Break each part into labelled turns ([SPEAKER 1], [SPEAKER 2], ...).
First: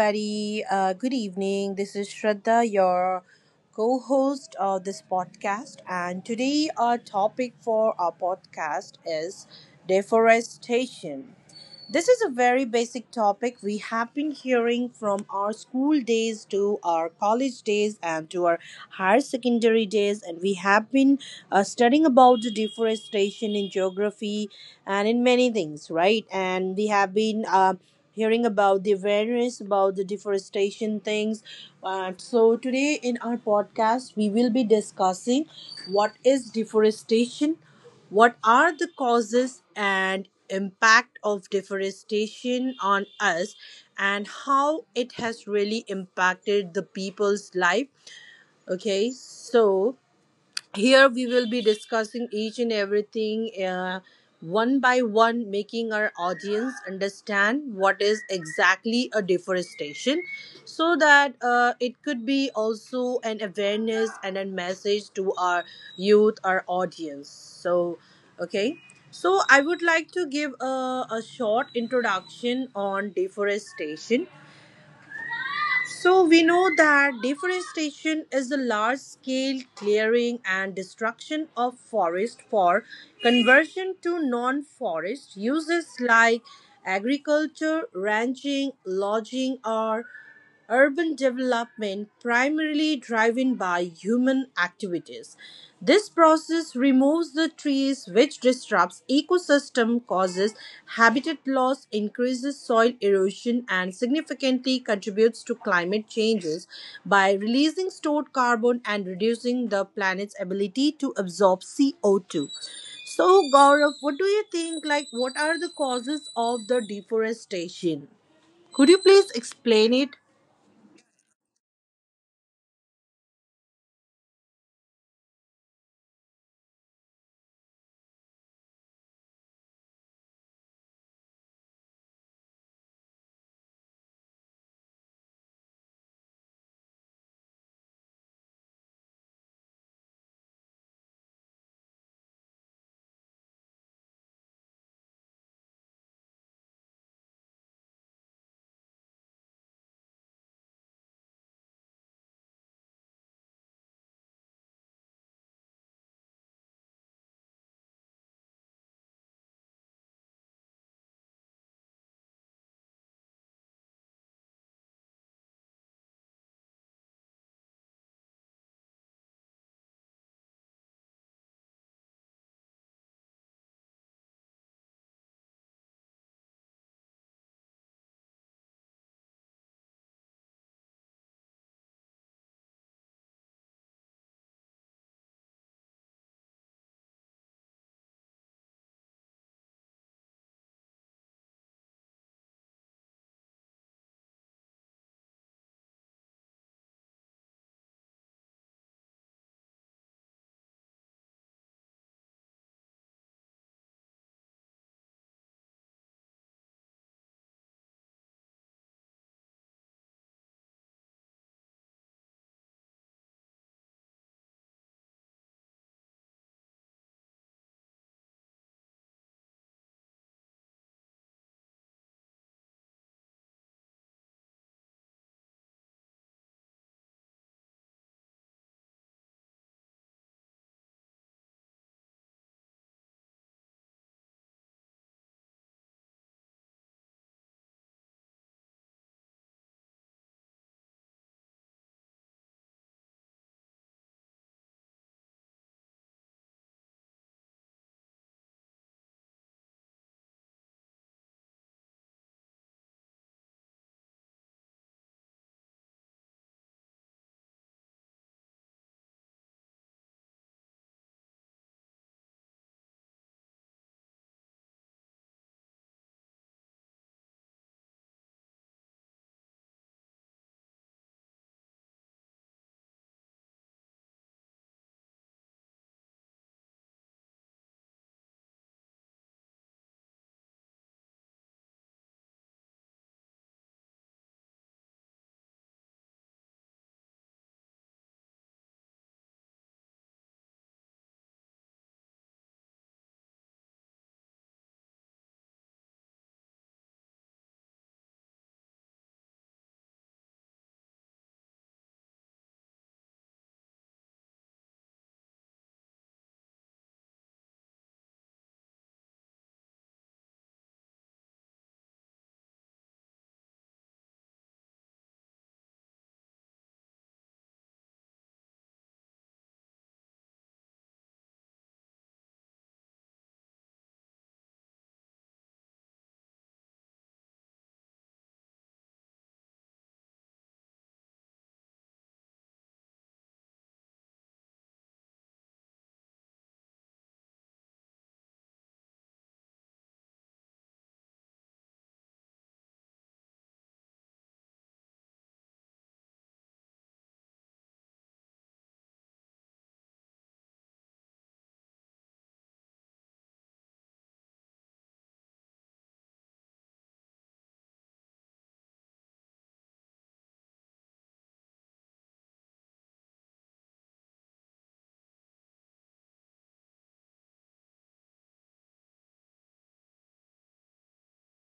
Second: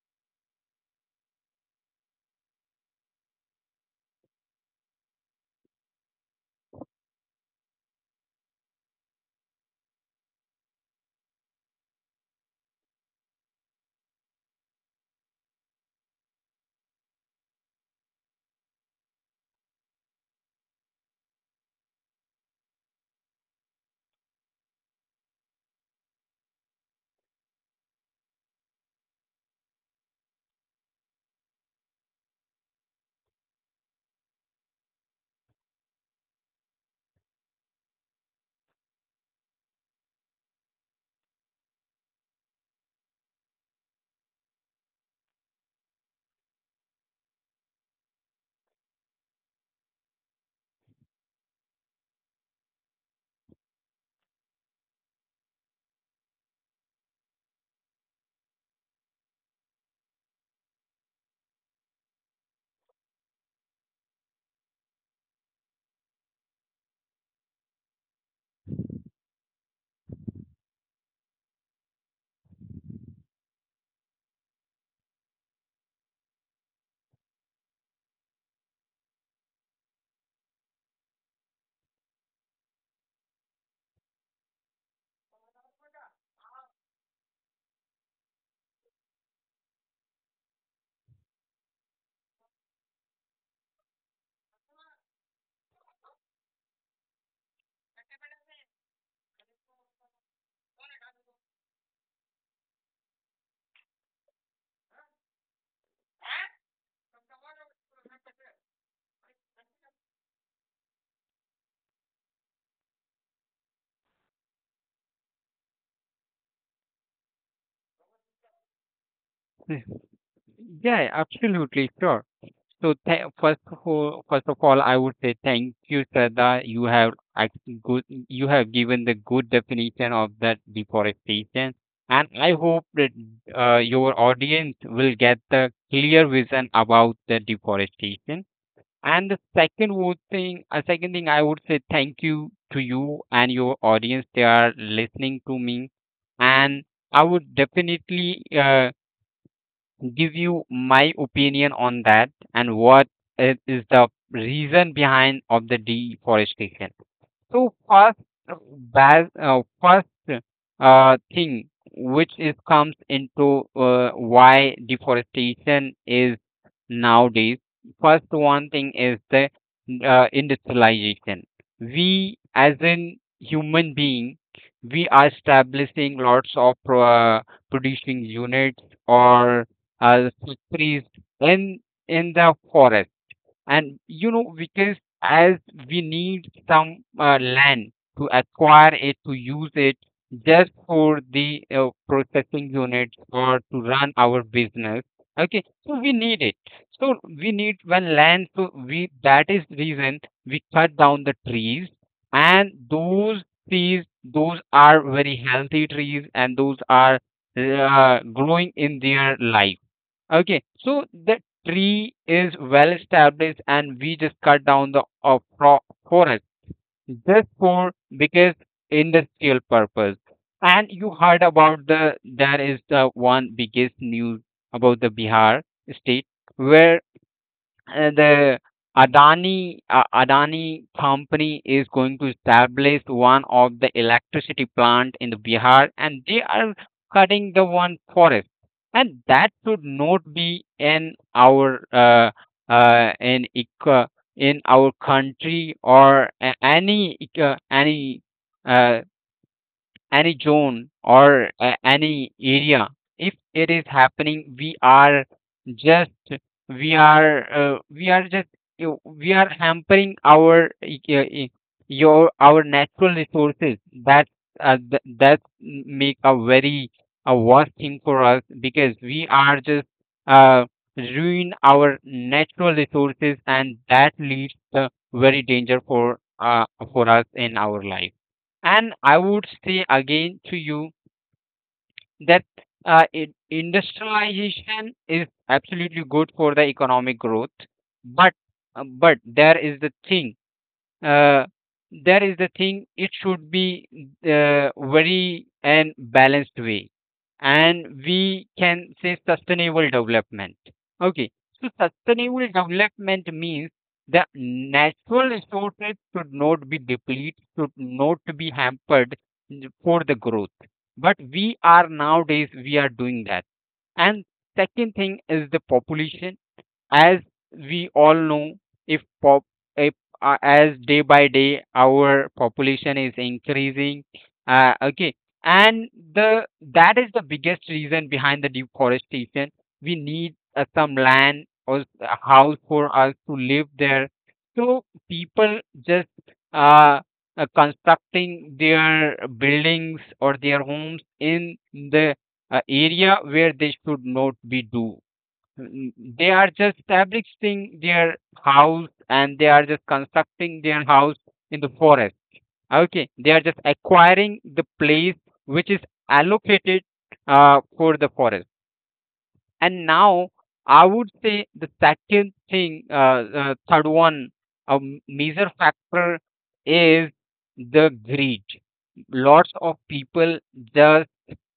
[SPEAKER 1] everybody. Good evening. This is Shraddha, your co host of this podcast. And today, our topic for our podcast is deforestation. This is a very basic topic we have been hearing from our school days to our college days and to our higher secondary days, and we have been studying about the deforestation in geography and in many things, right? And we have been hearing about the awareness about the deforestation things. So, today in our podcast, we will be discussing what is deforestation, what are the causes and impact of deforestation on us, and how it has really impacted the people's life? Okay, so here we will be discussing each and everything one by one, making our audience understand what is exactly a deforestation, so that it could be also an awareness and a message to our youth, our audience. So, okay. So, I would like to give a short introduction on deforestation. So we know that deforestation is the large-scale clearing and destruction of forest for conversion to non-forest uses like agriculture, ranching, lodging, or urban development primarily driven by human activities. This process removes the trees, which disrupts ecosystem, causes habitat loss, increases soil erosion, and significantly contributes to climate changes by releasing stored carbon and reducing the planet's ability to absorb CO2. So Gaurav, what do you think, like what are the causes of the deforestation? Could you please
[SPEAKER 2] Yeah,
[SPEAKER 1] explain it?
[SPEAKER 2] yeah, absolutely, sure. So th first of all, I would say thank you, Shraddha. Actually good, you have given the good definition of that deforestation, and I hope that your audience will get the clear vision about the deforestation. And the second would thing, a second thing, I would say thank you to you and your audience. They are listening to me, and I would definitely give you my opinion on that and what is the reason behind of the deforestation. So first, uh, bas first thing which is comes into why deforestation is nowadays. First one thing is the industrialization. We as in human being, we are establishing lots of producing units or factories in in the forest, and you know, because as we need some land to acquire it, to use it just for the processing units or to run our business, okay, so we need it, so we need one land, so we that is reason we cut down the trees. And those trees, those are very healthy trees and those are growing in their life. Okay, so the tree is well established, and we just cut down the forest just for, because, industrial purpose. And you heard about the that is the one biggest news about the Bihar state where the Adani company is going to establish one of the electricity plant in the Bihar, and they are cutting the one forest, and that should not be in our in in our country or any uh, any zone or any area. If it is happening, we are just, we are we are just we are hampering our e- e- e- your our natural resources. That that make a very a worst thing for us, because we are just uh, ruin our natural resources and that leads the very danger for us in our life. And I would say again to you that industrialization is absolutely good for the economic growth, but but there is the thing, uh, that is the thing, it should be very and balanced way, and we can say sustainable development. Okay, so sustainable development means the natural resources should not be depleted, should not be hampered for the growth, but we are nowadays we are doing that. And second thing is the population. As we all know, if pop if, as day by day our population is increasing, okay, and the that is the biggest reason behind the deforestation. We need some land or a house for us to live there. So people just uh, constructing their buildings or their homes in the area where they should not be do. Mm, they are just establishing their house and they are just constructing their house in the forest. Okay, they are just acquiring the place which is allocated for the forest. And now I would say the second thing, third one, a major factor is the greed. Lots of people just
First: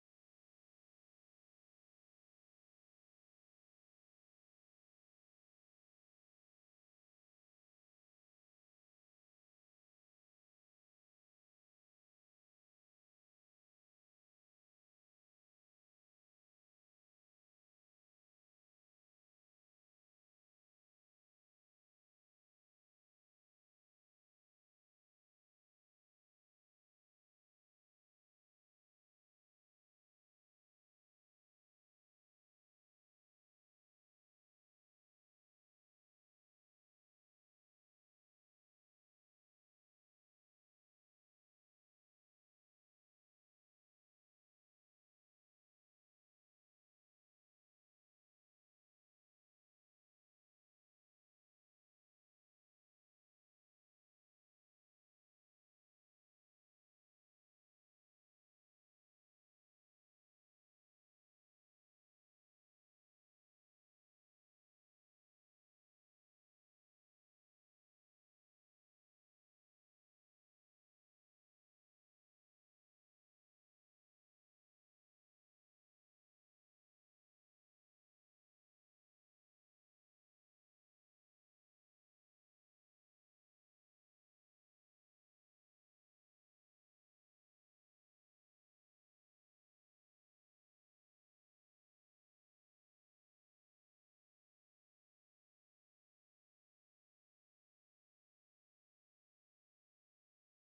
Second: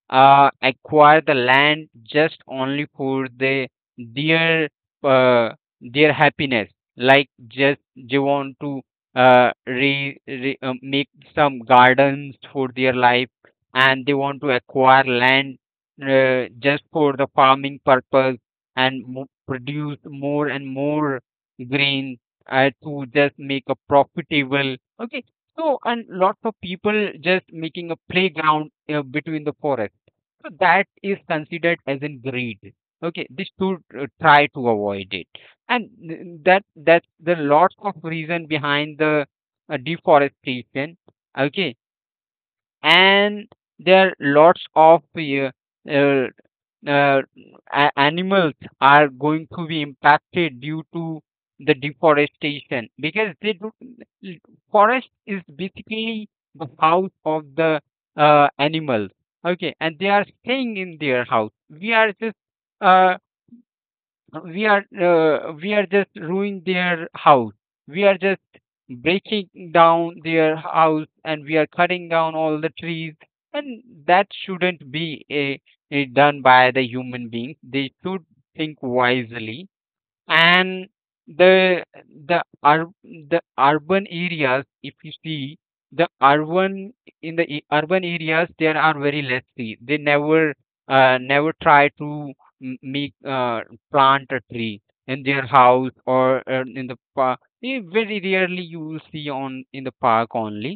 [SPEAKER 2] acquire the land just only for the their uh, their happiness, like just they want to re, re make some gardens for their life, and they want to acquire land just for the farming purpose and produce more and more grain to just make a profitable, okay. So and lots of people just making a playground between the forest, so that is considered as in greed. Okay, this should try to avoid it, and that the lots of reason behind the deforestation. Okay, and there are lots of uh, uh, animals are going to be impacted due to the deforestation, because they do, forest is basically the house of the animals. Okay, and they are staying in their house, we are just uh, we are just ruining their house, we are just breaking down their house, and we are cutting down all the trees. And that shouldn't be a done by the human beings, they should think wisely. And the the ur- the urban areas, if you see, the urban, in the urban areas, there are very less tree, they never never try to make plant a tree in their house or in the park, very rarely you will see on in the park only,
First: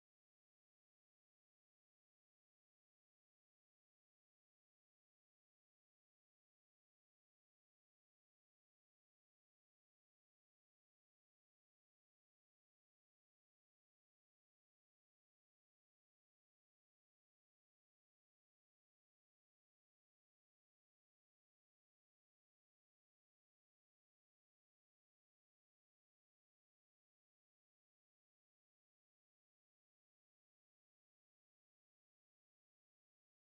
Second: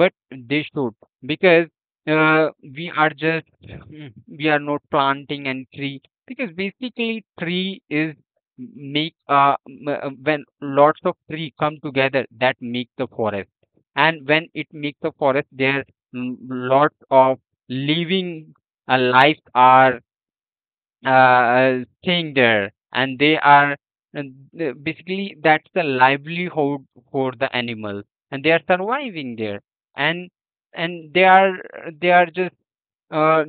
[SPEAKER 2] but they should, because we are just, mm, we are not planting any tree, because basically tree is when lots of tree come together that make the forest. And when it makes the forest there, mm, lots of living lives are staying there, and they are, and basically that's the livelihood for the animals, and they are surviving there, and and they are, they are just uh,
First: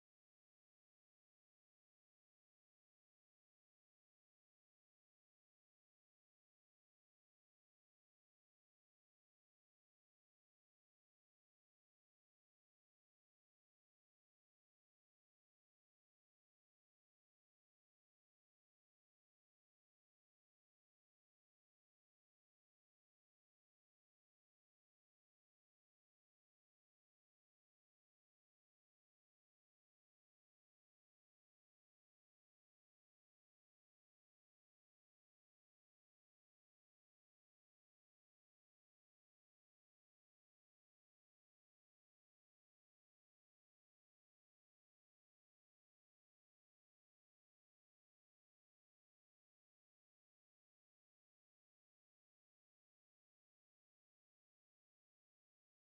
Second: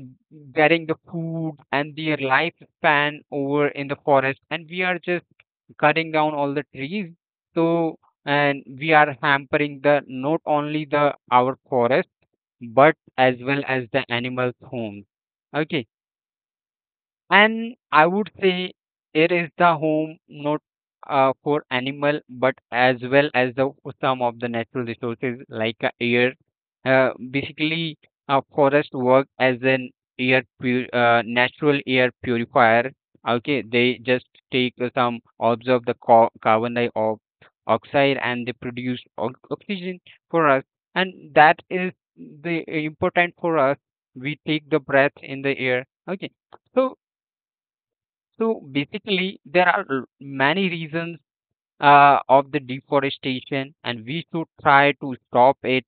[SPEAKER 2] getting the food and their lifespan over in the forest, and we are just cutting down all the trees. So and we are hampering the not only the our forest, but as well as the animals homes. Okay, and I would say it is the home not for animal, but as well as the some of the natural resources, like air. Basically, forest work as an natural air purifier. Okay, they just take some observe the carbon dioxide, and they produce oxygen for us, and that is the important for us. We take the breath in the air. Okay. So so basically, there are many reasons of the deforestation, and we should try to stop it,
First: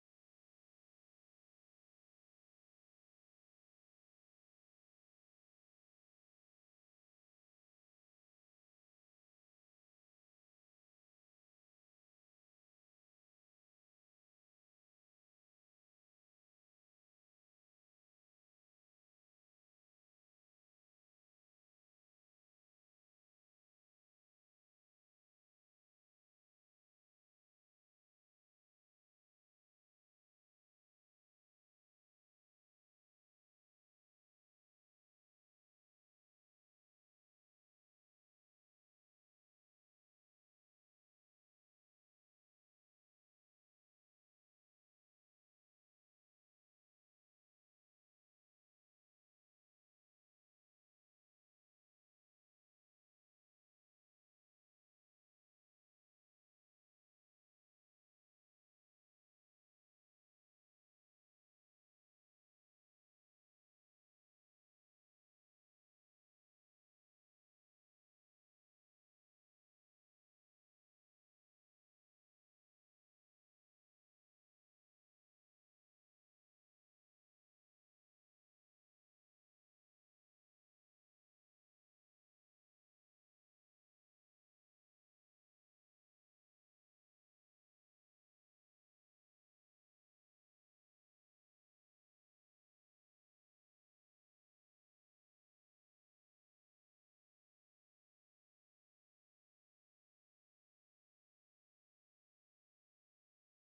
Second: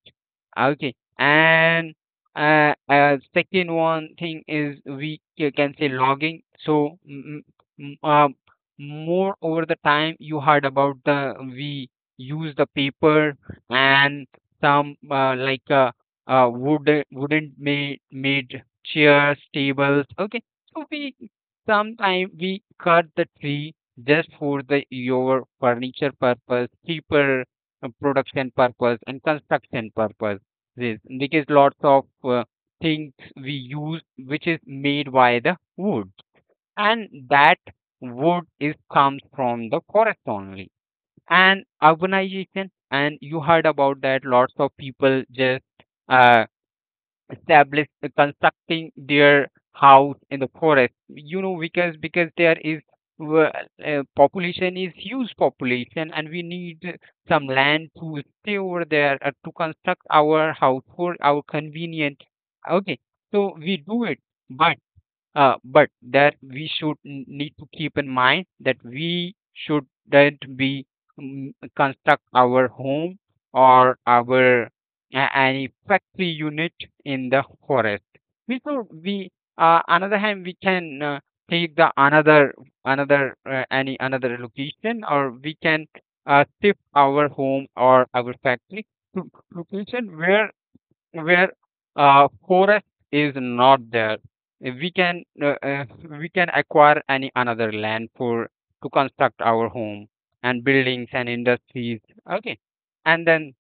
[SPEAKER 2] okay. And second one thing is we can say logging. So mm, uh, more over the time you heard about the, we use the paper and some wooden made chairs, tables, okay. So we sometime we cut the tree just for the your furniture purpose, cheaper production purpose and construction purpose. This because lots of things we use which is made by the wood, and that wood is comes from the forest only. And urbanization, and you heard about that. Lots of people just uh, establish constructing their house in the forest, you know, because there is uh, population is huge population, and we need some land to stay over there to construct our house for our convenient, okay. So we do it, but but that we should need to keep in mind that we shouldn't be, mm, construct our home or our any factory unit in the forest. We should we another hand, we can take the another, another any another location, or we can shift our home or our factory to location where forest is not there, we can uh, uh, we can acquire any another land for to construct our home and buildings and industries, okay. And then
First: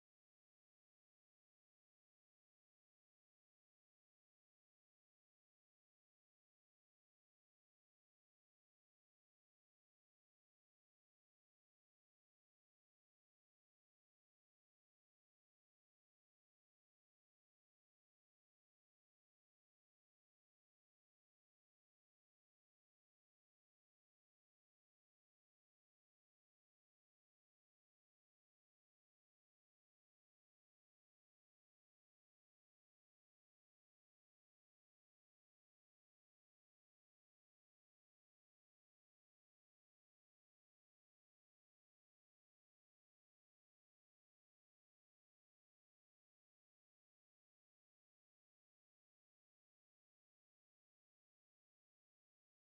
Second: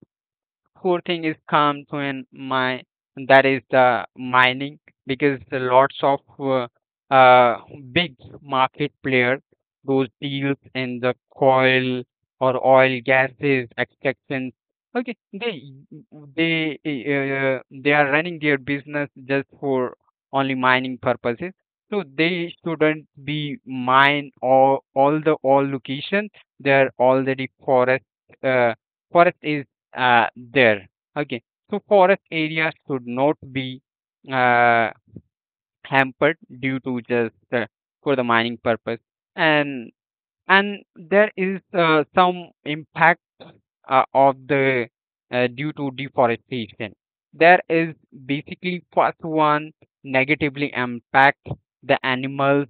[SPEAKER 2] core thing is come to an my, that is the mining, because the lots of uh, big market players, those deals in the coal or oil gases extraction, okay. They they are running their business just for only mining purposes. So they shouldn't be mine all the all location, they are already forest, uh, forest is there. Okay, so forest areas should not be uh, hampered due to just for the mining purpose. And and there is some impact of the due to deforestation. There is basically first one negatively impact the animals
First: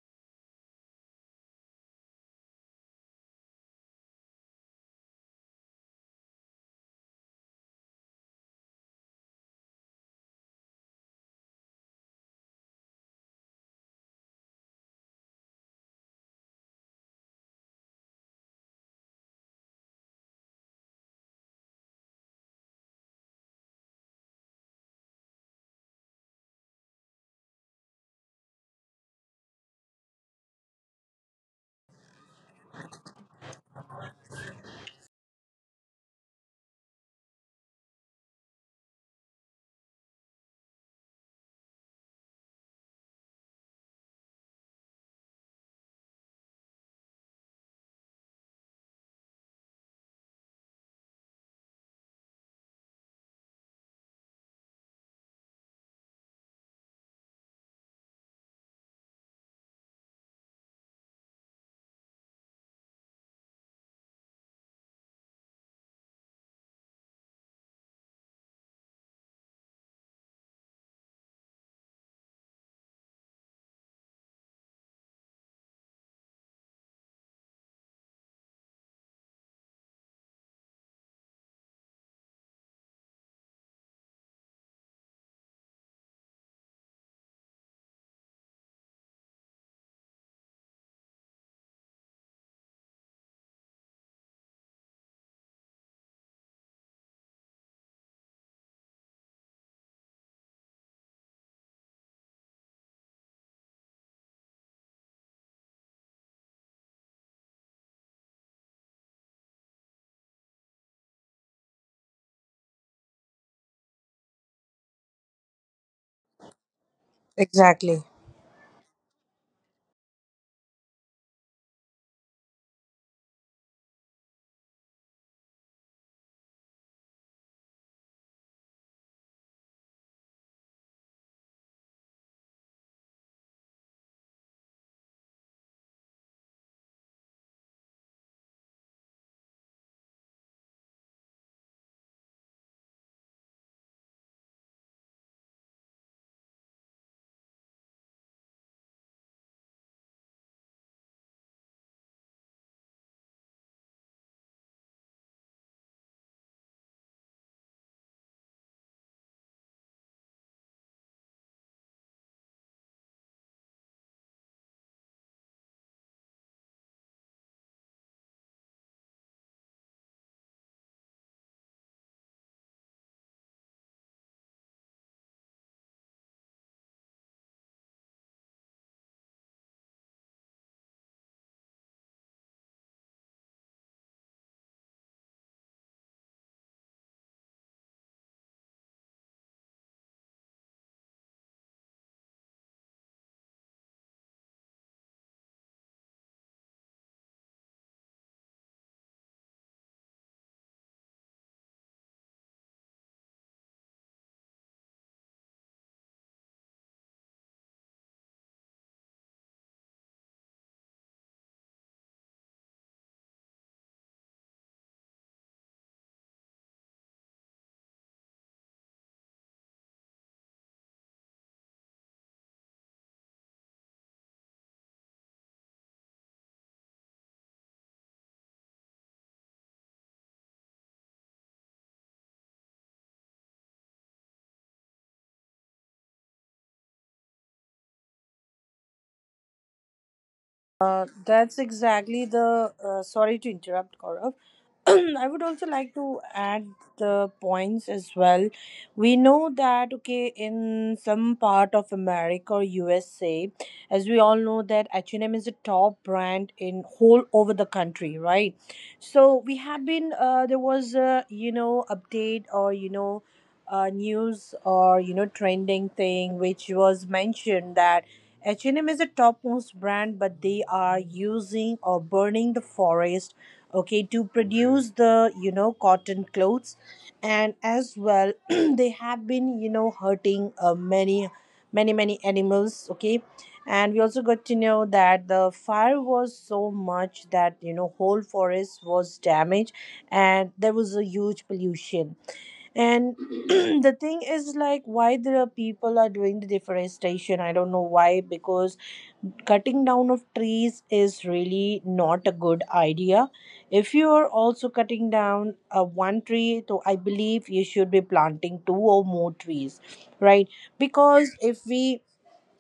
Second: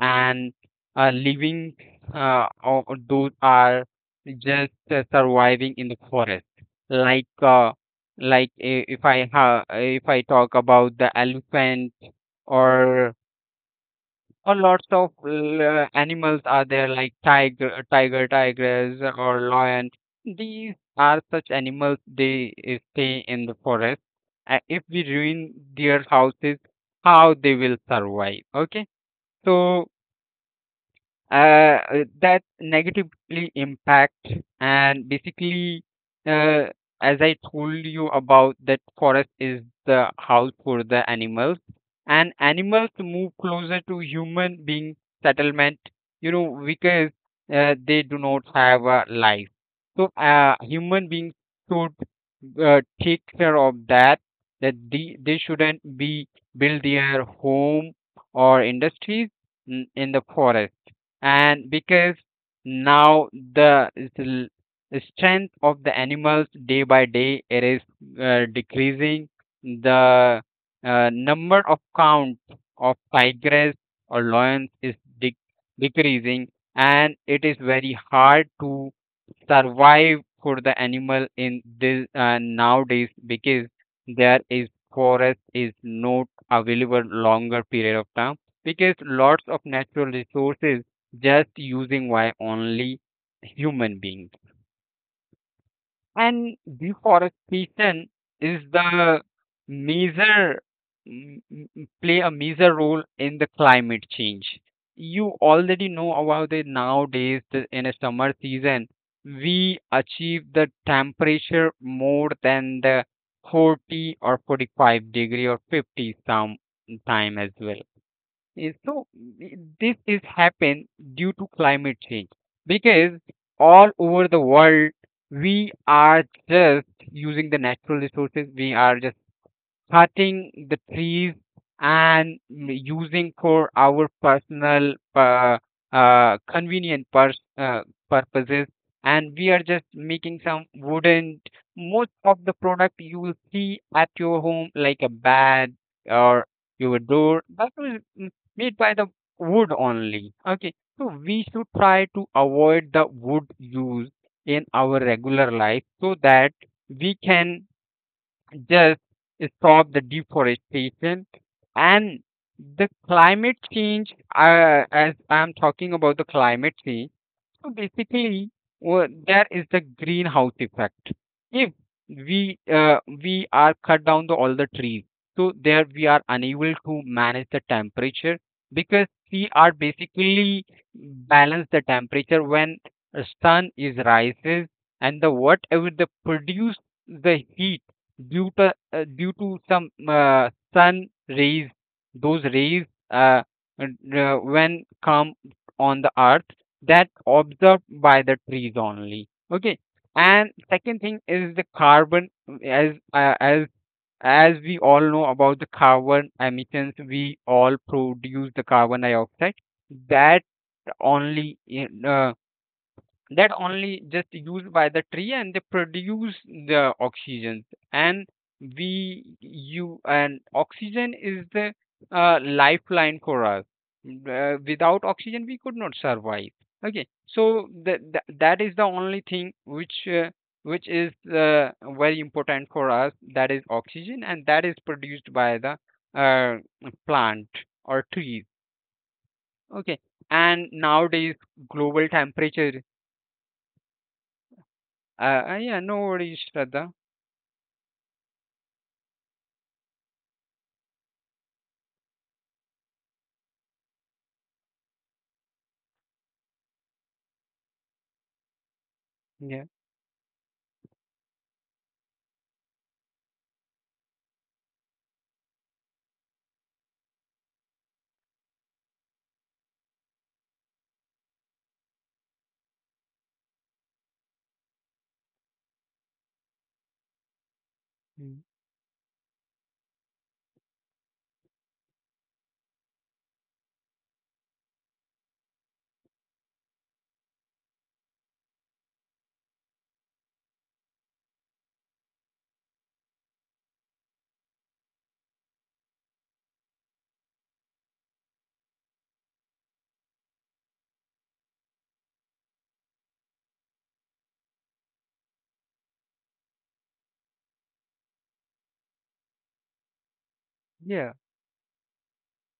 [SPEAKER 2] and living or those are just surviving in the forest, like if I talk about the elephant, or or lots of animals are there, like tiger, tigress or lion. These are such animals. They stay in the forest. If we ruin their houses, how they will survive? Okay. So that negatively impact and basically, uh, as I told you about that forest is the house for the animals, and animals move closer to human being settlement because they do not have a life. So human beings should take care of that, that they shouldn't be build their home or industries in the forest. And because now the l- strength of the animals day by day it is decreasing. The number of count of tigers or lions is de- decreasing, and it is very hard to survive for the animal in this nowadays because there is forest is not available longer period of time, because lots of natural resources just using why only human beings. And deforestation is the major m- m- play a major role in the climate change. You already know about it nowadays in a summer season, we achieve the temperature more than the 40 or 45 degree or 50 some time as well.
[SPEAKER 1] Exactly.
[SPEAKER 2] Yes. So th- this is happen due to climate change because all over the world we are just using the natural resources. We are just cutting the trees and using for our personal convenient purposes, and we are just making some wooden. Most of the product you will see at your home like a bed or your door that was made by the wood only. Okay, so we should try to avoid the wood use in our regular life so that we can just stop the deforestation and the climate change. As I'm talking about the climate change. So basically, what there is the greenhouse effect. If we we are cut down all the trees, so there we are unable to manage the temperature, because we are basically balance the temperature when a sun is rises and the whatever the produce the heat due to due to some sun rays, those rays uh, and, when come on the earth, that's observed by the trees only. Okay, and second thing is the carbon. As uh, as as we all know about the carbon emissions, we all produce the carbon dioxide. That only, uh, that only just used by the tree and they produce the oxygen. And we you and oxygen is the lifeline for us. Without oxygen we could not survive. Okay, so that, that is the only thing which is very important for us, that is oxygen, and that is produced by the uh, plant or trees. Okay. And nowadays
[SPEAKER 1] That's
[SPEAKER 2] global
[SPEAKER 1] exactly the.
[SPEAKER 2] temperature.
[SPEAKER 1] Sorry to interrupt, Gaurav. I would also
[SPEAKER 2] Yeah,
[SPEAKER 1] like
[SPEAKER 2] no
[SPEAKER 1] to
[SPEAKER 2] worries,
[SPEAKER 1] add
[SPEAKER 2] Shraddha.
[SPEAKER 1] the points as well. We know that, okay, in some part of America or USA, as we all know that H&M is a top brand in whole over the country, right? So we
[SPEAKER 2] Yeah,
[SPEAKER 1] have been. There was a, update or you know. News or, trending thing which was mentioned that H&M is a topmost brand, but they are using or burning the forest, okay, to produce the cotton clothes, and as well
[SPEAKER 2] mm,
[SPEAKER 1] they have been, hurting many, many animals, okay, and we also got to know that the fire was so much that, whole forest was damaged, and there was a huge pollution, and the thing is, like, why the people are doing the deforestation. I don't know why, because cutting down of trees is really not a good idea. If you are also cutting down one tree, so I believe you should be planting two or more trees, right?
[SPEAKER 2] yeah,
[SPEAKER 1] Because if we,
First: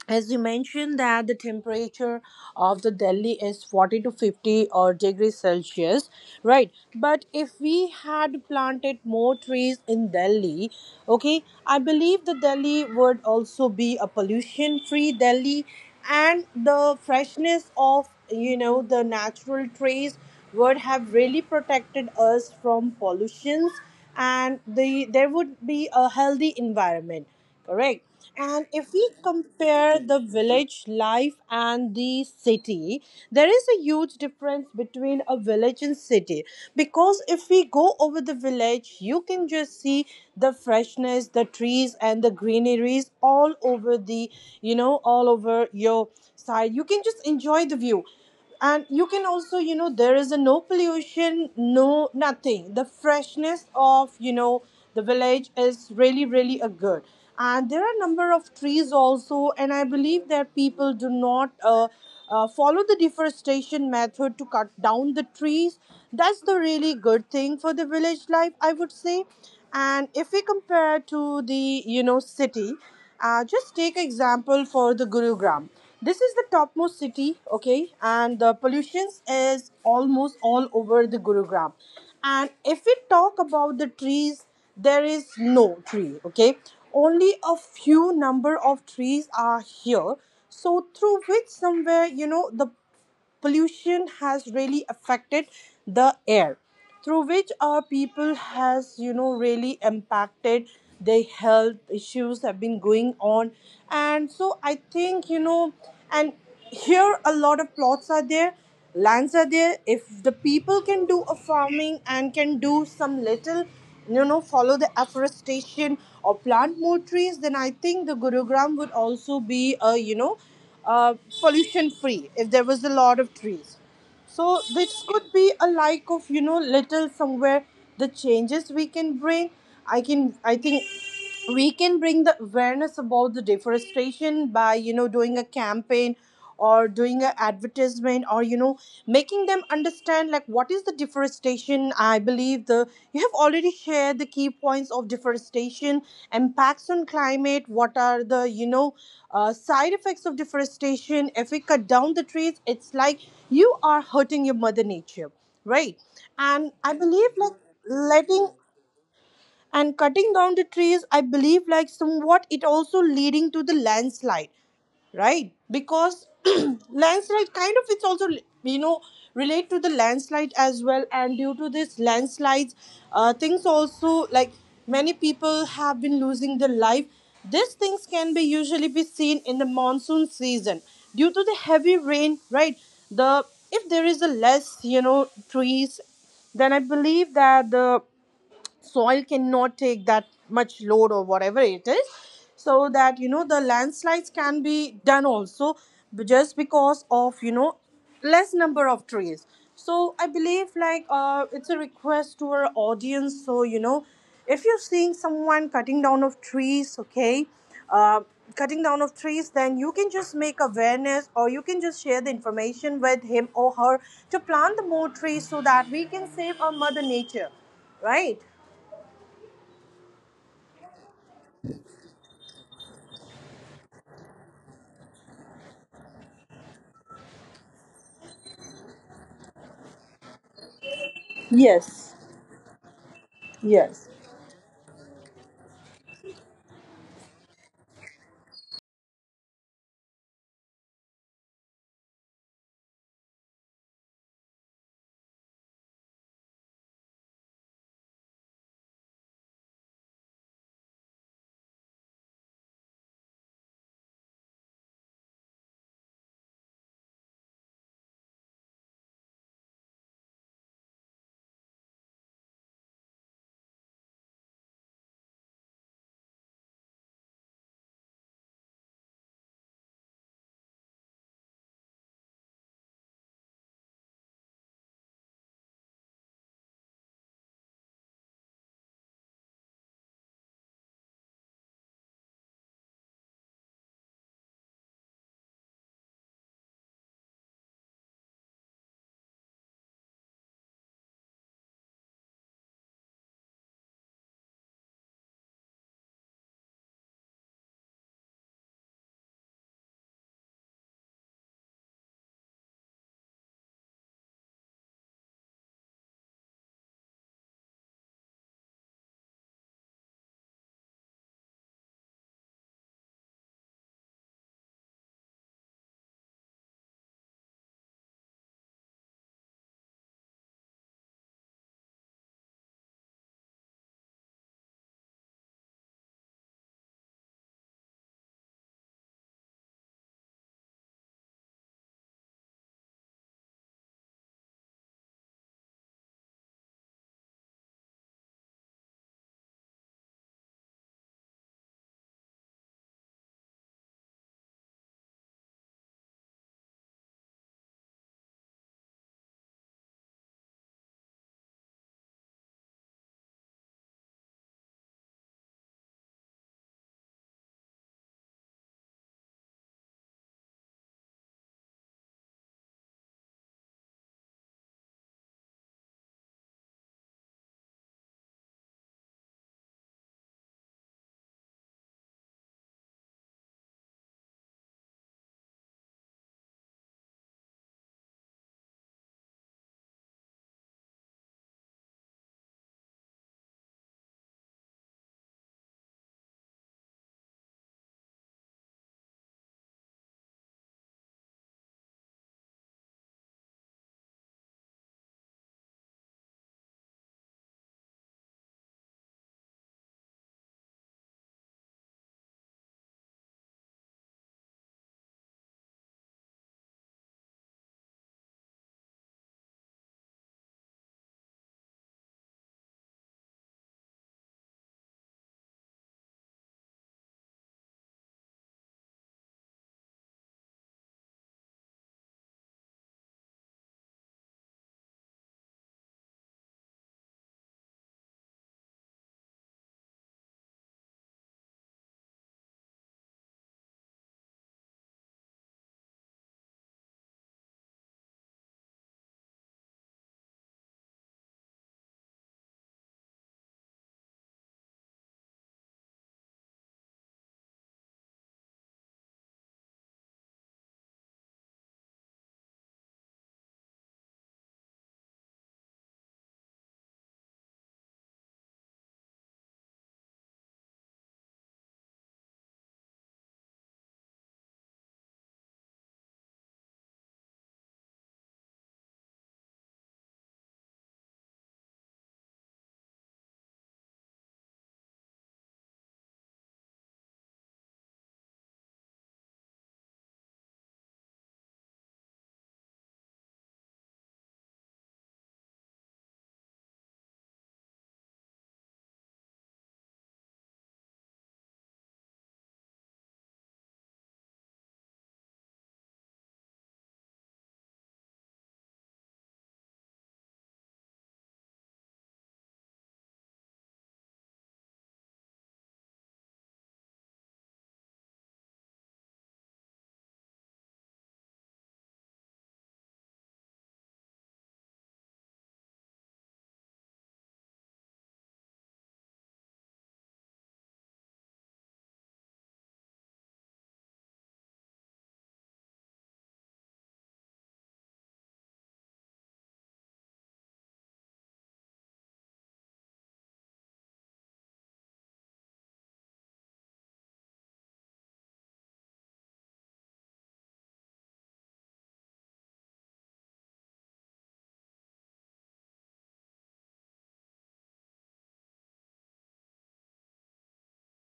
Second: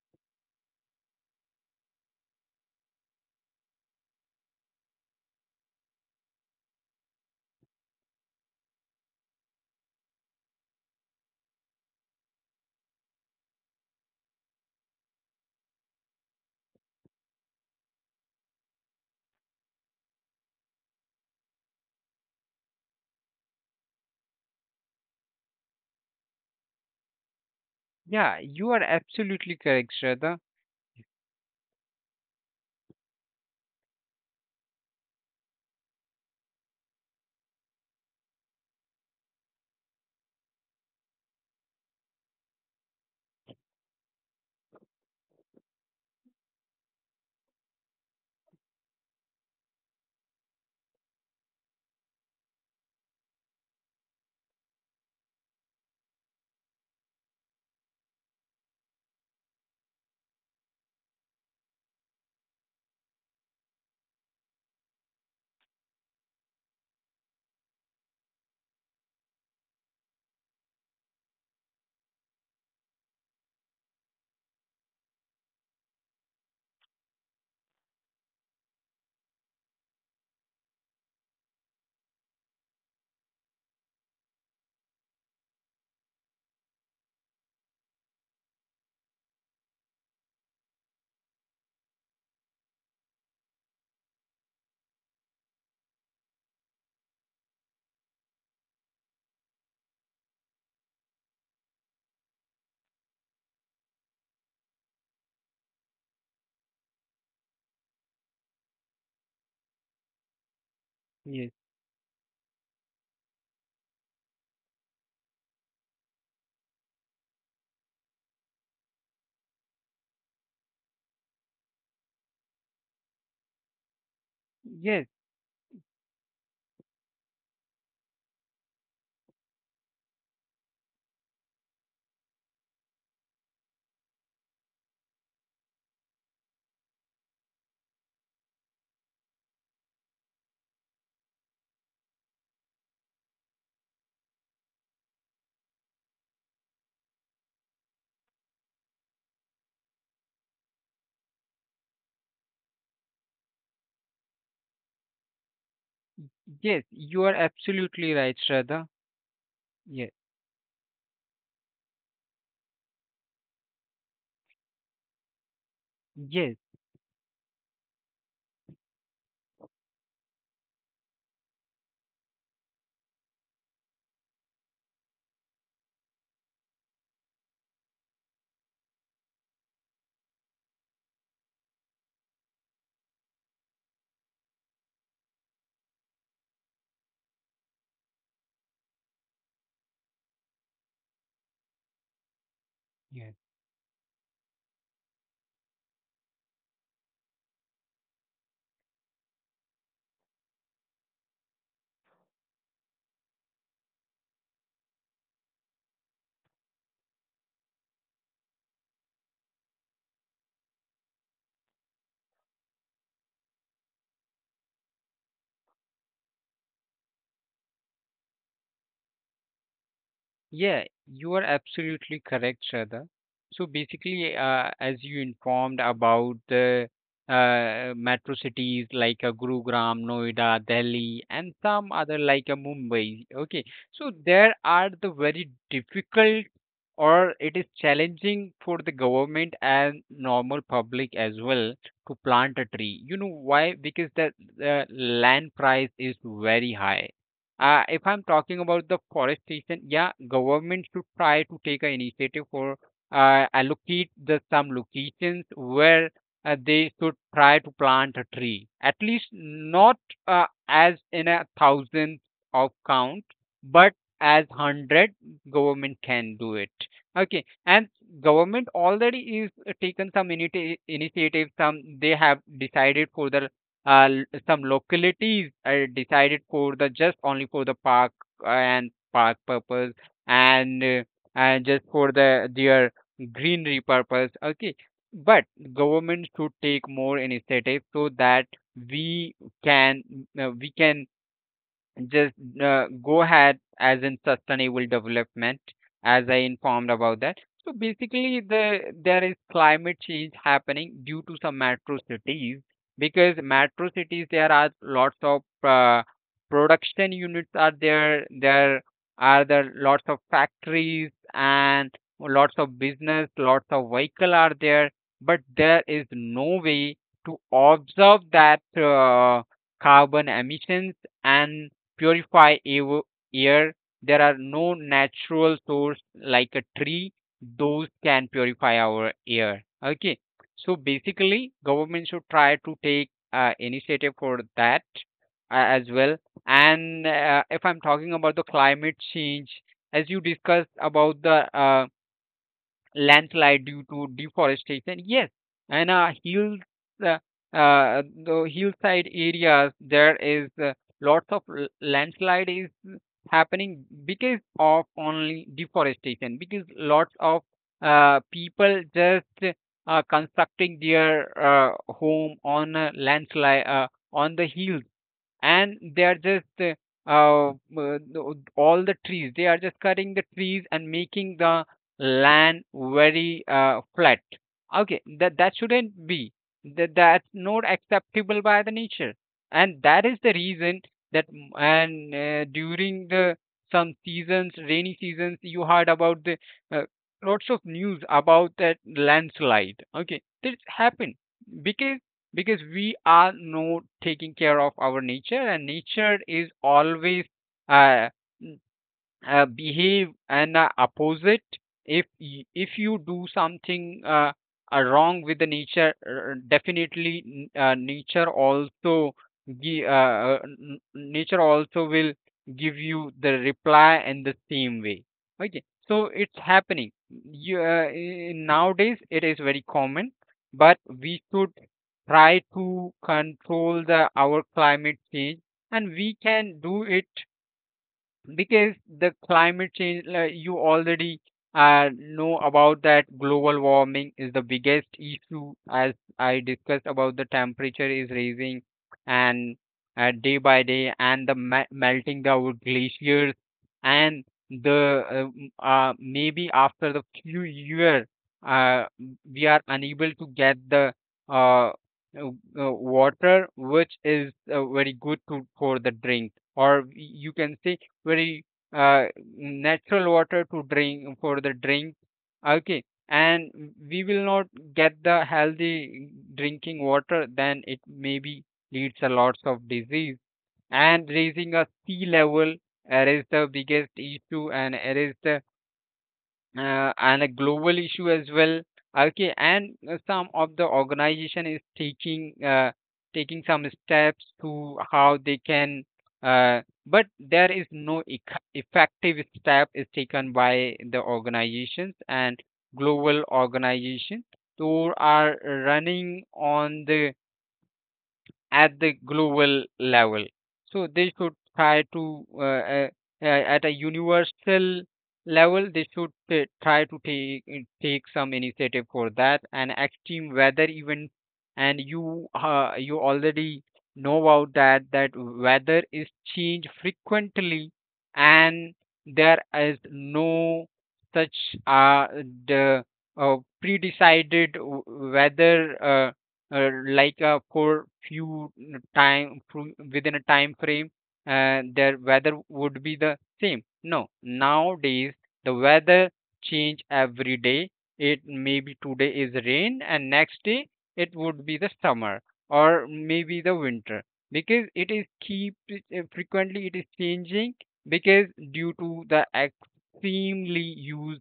[SPEAKER 1] as you mentioned, that the temperature of the Delhi is 40 to 50 or degrees celsius, right? But if we had planted more trees in Delhi, okay, I believe the Delhi would also be a pollution free Delhi, and the freshness of, the natural trees would have really protected us from pollutions, and the there would be a healthy environment. Correct.
[SPEAKER 2] yeah.
[SPEAKER 1] And
[SPEAKER 2] You are
[SPEAKER 1] if we
[SPEAKER 2] absolutely correct,
[SPEAKER 1] compare the
[SPEAKER 2] Shraddha.
[SPEAKER 1] village life and the city, there is a huge difference between a village and city. Because if we go over the village, you can just see the freshness, the trees, and the greeneries all over the, you know, all over your side. You can just enjoy the view, and you can also, there is a no pollution, no nothing. The freshness of, the village is really really a good, and there are number of trees also, and I believe that people do not follow the deforestation method to cut down the trees. That's the really good thing for the village life, I would say. And if we compare to the city, just take example for the Gurugram. This is the topmost city, okay, and the pollution is almost all over the Gurugram. And if we talk about the trees, there is no tree, okay. Only a few number of trees are here, so through which somewhere, the pollution has really affected the air, through which our people has, really impacted. Their health issues have been going on, and so I think, and here a lot of plots are there, lands are there. If the people can do a
[SPEAKER 2] Yes,
[SPEAKER 1] farming and can do some little, follow the afforestation or plant more trees, then I think the Gurugram would also be a, pollution free if there was a lot of trees. So this
[SPEAKER 2] yes,
[SPEAKER 1] could be a, like, of, little somewhere the changes we can bring. I can, I think we can bring the awareness about the deforestation by, doing a campaign or doing an advertisement or, making them understand like what is the deforestation. I believe the you have already shared the key points of deforestation, impacts on climate, what are the, side effects of deforestation. If we cut down the trees, it's like you are hurting your mother nature, right? And
[SPEAKER 2] yes.
[SPEAKER 1] I
[SPEAKER 2] You are
[SPEAKER 1] believe, like,
[SPEAKER 2] absolutely right,
[SPEAKER 1] letting
[SPEAKER 2] Shraddha.
[SPEAKER 1] and
[SPEAKER 2] Yes,
[SPEAKER 1] cutting down the trees, I believe, like, somewhat it also leading to the landslide, right? Because
[SPEAKER 2] yes.
[SPEAKER 1] landslide kind of it's also, you know relate to the landslide as well, and due to this landslides things also, like many people have been losing their life. These things can be usually be seen in the monsoon season due to the heavy rain, right? The if there is a less, trees, then I believe that the soil cannot take that much load or whatever it is. So that,
[SPEAKER 2] Yeah.
[SPEAKER 1] the landslides can be done also just because of, less number of trees. So I believe, like, it's a request to our audience, so, if you're seeing someone cutting down of trees, okay, uh, cutting down of trees, then you can just make awareness or you can just share the information with him or her to plant the more trees, so that we can save our mother nature, right?
[SPEAKER 2] Yeah, you are absolutely correct, Shraddha. So basically, as you informed about the metro cities like Gurugram, Noida, Delhi, and some other
[SPEAKER 1] Yes.
[SPEAKER 2] like Mumbai. Okay, so
[SPEAKER 1] Yes.
[SPEAKER 2] there are the very difficult or it is challenging for the government and normal public as well to plant a tree. You know why? Because the land price is very high. If I'm talking about the forestation, yeah, government should try to take an initiative for allocate the some locations where they should try to plant a tree. At least not as in 1,000 of count, but as 100 government can do it. Okay, and government already is taken some initiative. Some they have decided for the some localities are decided for the just only for the park and park purpose, and uh, and just for the their greenery purpose. Okay, but government should take more initiative so that we can, we can just go ahead as in sustainable development, as I informed about that. So basically the there is climate change happening due to some metro cities, because metro cities there are lots of production units are there. There are the lots of factories and lots of business, lots of vehicle are there, but there is no way to observe that carbon emissions and purify air. There are no natural source like a tree. Those can purify our air. Okay. So basically, government should try to take initiative for that as well. And if I'm talking about the climate change, as you discussed about the landslide due to deforestation. Yes, and hills, uh, the hillside areas, there is lots of landslide is happening because of only deforestation. Because lots of people just constructing their home on a landslide on the hills, and they are just all the trees they are just cutting the trees and making the land very flat. Okay, that that shouldn't be, that that's not acceptable by the nature, and that is the reason that m- and during the some seasons rainy seasons you heard about the uh, lots of news about that landslide. Okay, this happened because because we are not taking care of our nature, and nature is always uh, behave and opposite. If if you do something wrong with the nature, definitely nature also gi- uh, nature also will give you the reply in the same way. Okay, so it's happening nowadays it is very common, but we should try to control the our climate change, and we can do it. Because the climate change, like you already know about that, global warming is the biggest issue. As I discussed about the temperature is raising and day by day and the melting the our glaciers. And the maybe after the few year, uh, we are unable to get the uh, uh, water which is very good to for the drink, or you can say very uh, natural water to drink for the drink. Okay, and we will not get the healthy drinking water, then it maybe leads a lots of disease. And raising a sea level, it is the biggest issue, and it is the and a global issue as well. Okay, and some of the organization is taking taking some steps to how they can, uh, but there is no effective step is taken by the organizations and global organizations who are running on the at the global level. So they should try to at a universal level they should try to take some initiative for that. And extreme weather event, and you already know about that, that weather is changed frequently, and there is no such uh, the pre-decided weather, like for few time within a time frame, their weather would be the same. No nowadays the weather change every day. It maybe today is rain and next day it would be the summer, or maybe the winter, because it is keep frequently it is changing, because due to the extremely use,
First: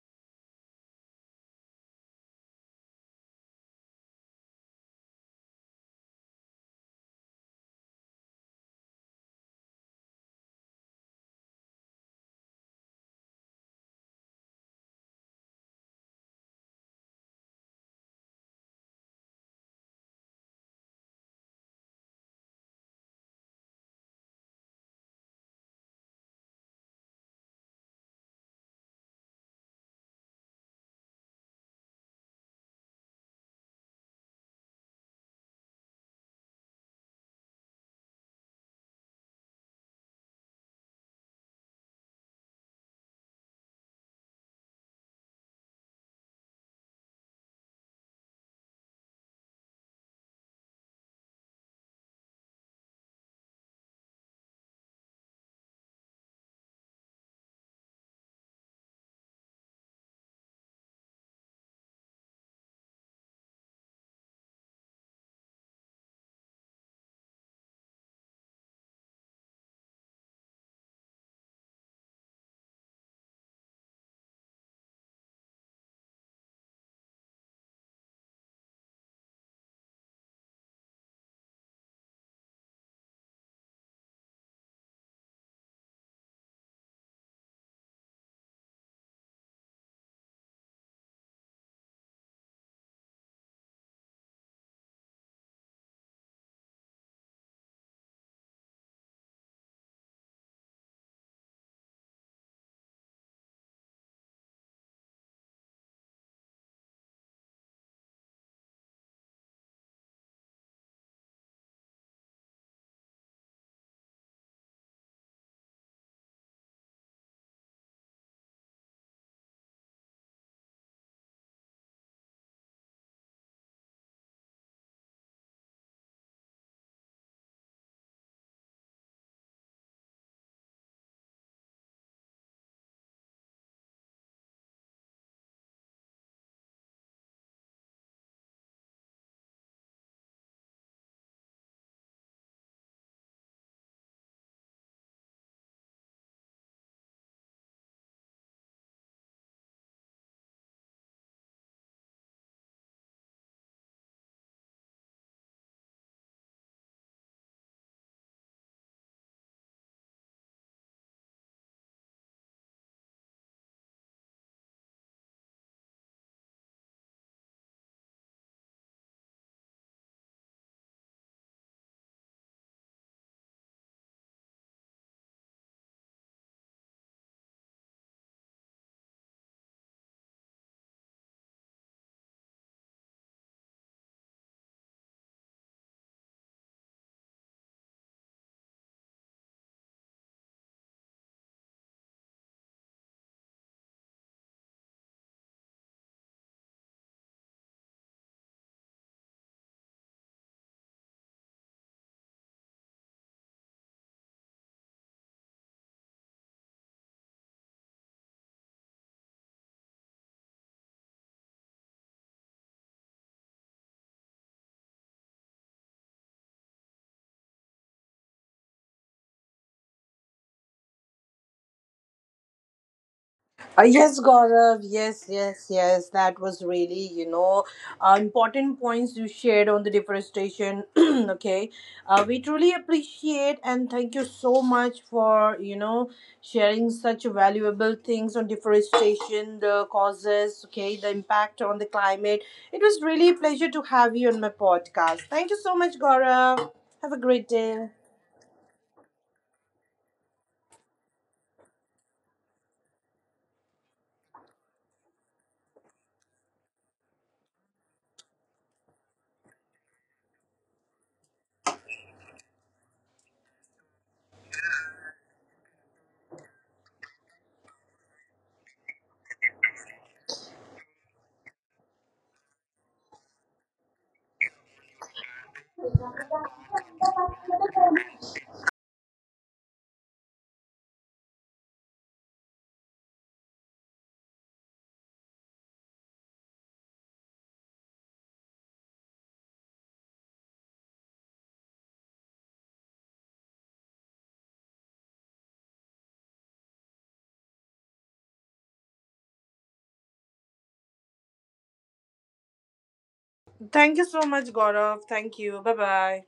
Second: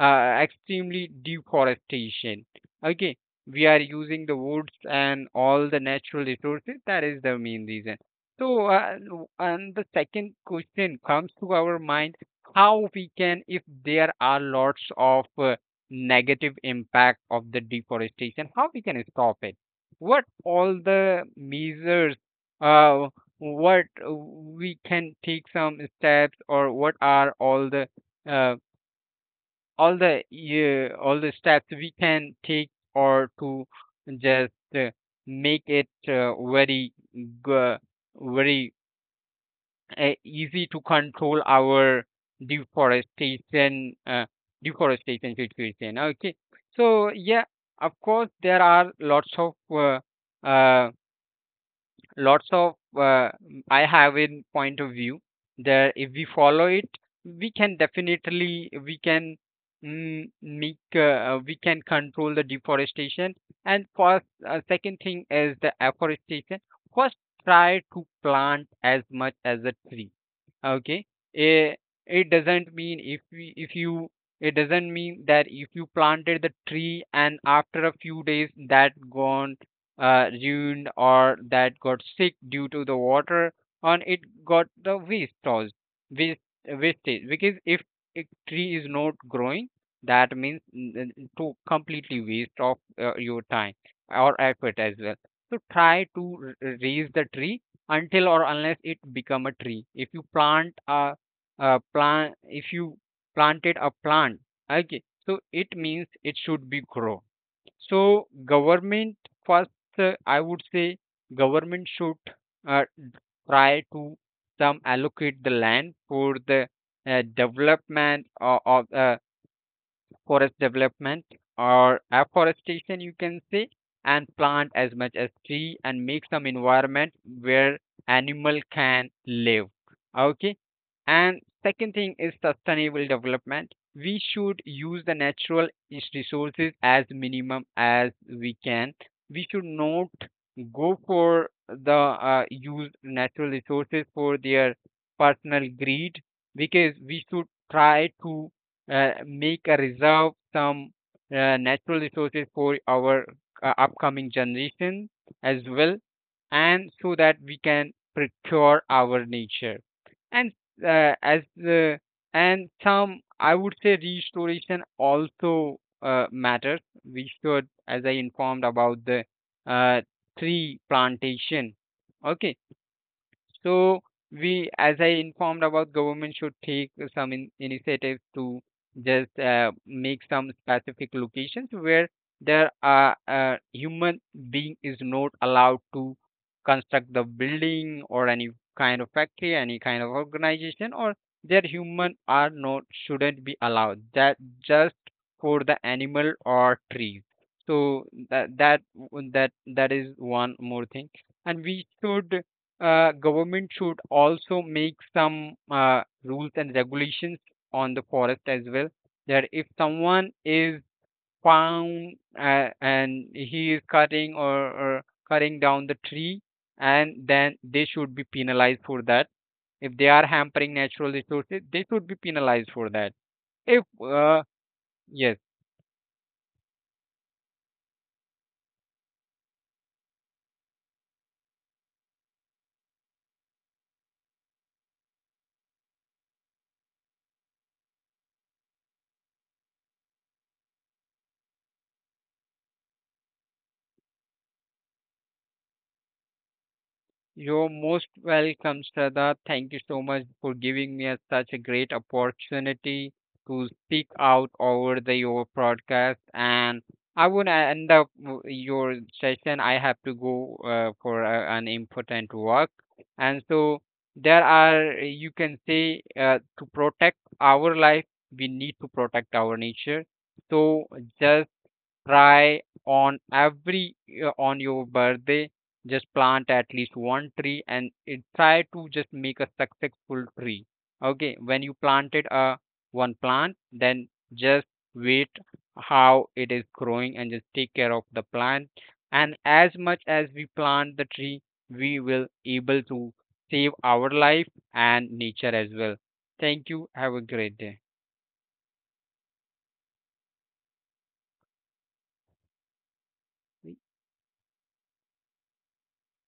[SPEAKER 2] extremely deforestation. Okay, we are using the woods and all the natural resources. That is the main reason. So, and the second question comes to our mind: how we can, if there are lots of negative impact of the deforestation, how we can stop it? What all the measures? Uh, what we can take some steps, or what are all the uh, yeah, all the steps we can take or to just make it very easy to control our deforestation uh, deforestation situation. Okay, so yeah, of course there are lots of uh, lots of uh, I have in point of view that if we follow it, we can definitely we can mm, make we can control the deforestation. And first second thing is the afforestation. First, try to plant as much as a tree. Okay, it, it doesn't mean if we, if you it doesn't mean that if you planted the tree and after a few days that gone ruined or that got sick due to the water on it, got the waste tossed waste wastage. Because if a tree is not growing, that means to completely waste of your time or effort as well. So try to raise the tree until or unless it become a tree. If you plant a plant, if you planted a plant, okay, so it means it should be grow. So government first, I would say government should uh, try to some allocate the land for the development of forest development or afforestation you can say, and plant as much as tree and make some environment where animal can live. Okay. And second thing is sustainable development. We should use the natural resources as minimum as we can. We should not go for the use natural resources for their personal greed, because we should try to make a reserve some natural resources for our upcoming generation as well, and so that we can procure our nature. And as and some I would say restoration also matters. We should, as I informed about the uh, tree plantation. Okay, so we, as I informed about, government should take some in initiatives to just make some specific locations where there are human being is not allowed to construct the building or any kind of factory, any kind of organization, or their human are not shouldn't be allowed. That just for the animal or trees. So that that that that is one more thing. And we should government should also make some rules and regulations on the forest as well, that if someone is found and he is cutting or cutting down the tree, and then they should be penalized for that. If they are hampering natural resources, they should be penalized for that. If
[SPEAKER 1] Yes, Gaurav. Yes,
[SPEAKER 2] yes.
[SPEAKER 1] yes, yes. That was really, important points you shared on the deforestation. okay, we truly appreciate and thank you so much for, sharing such valuable things on deforestation, the causes, okay, the impact on the climate. It was really a pleasure to have you on my podcast. Thank you so much, Gaurav. Have a great
[SPEAKER 2] You're
[SPEAKER 1] day.
[SPEAKER 2] most welcome, Shraddha. Thank you so much for giving me a, such a great opportunity to speak out over the your broadcast. And I would end up your session. I have to go for a, an important work, and so there are you can say to protect our life, we need to protect our nature. So just try on every on your birthday just plant at least one tree, and it, try to just make a successful tree. Okay, when you planted a one plant, then just wait how it is growing and just take care of the plant. And as much as we plant the tree, we will able to save our life and nature as well. Thank you, have a great day.
[SPEAKER 1] Thank you so much, Gaurav. Thank you. Bye bye.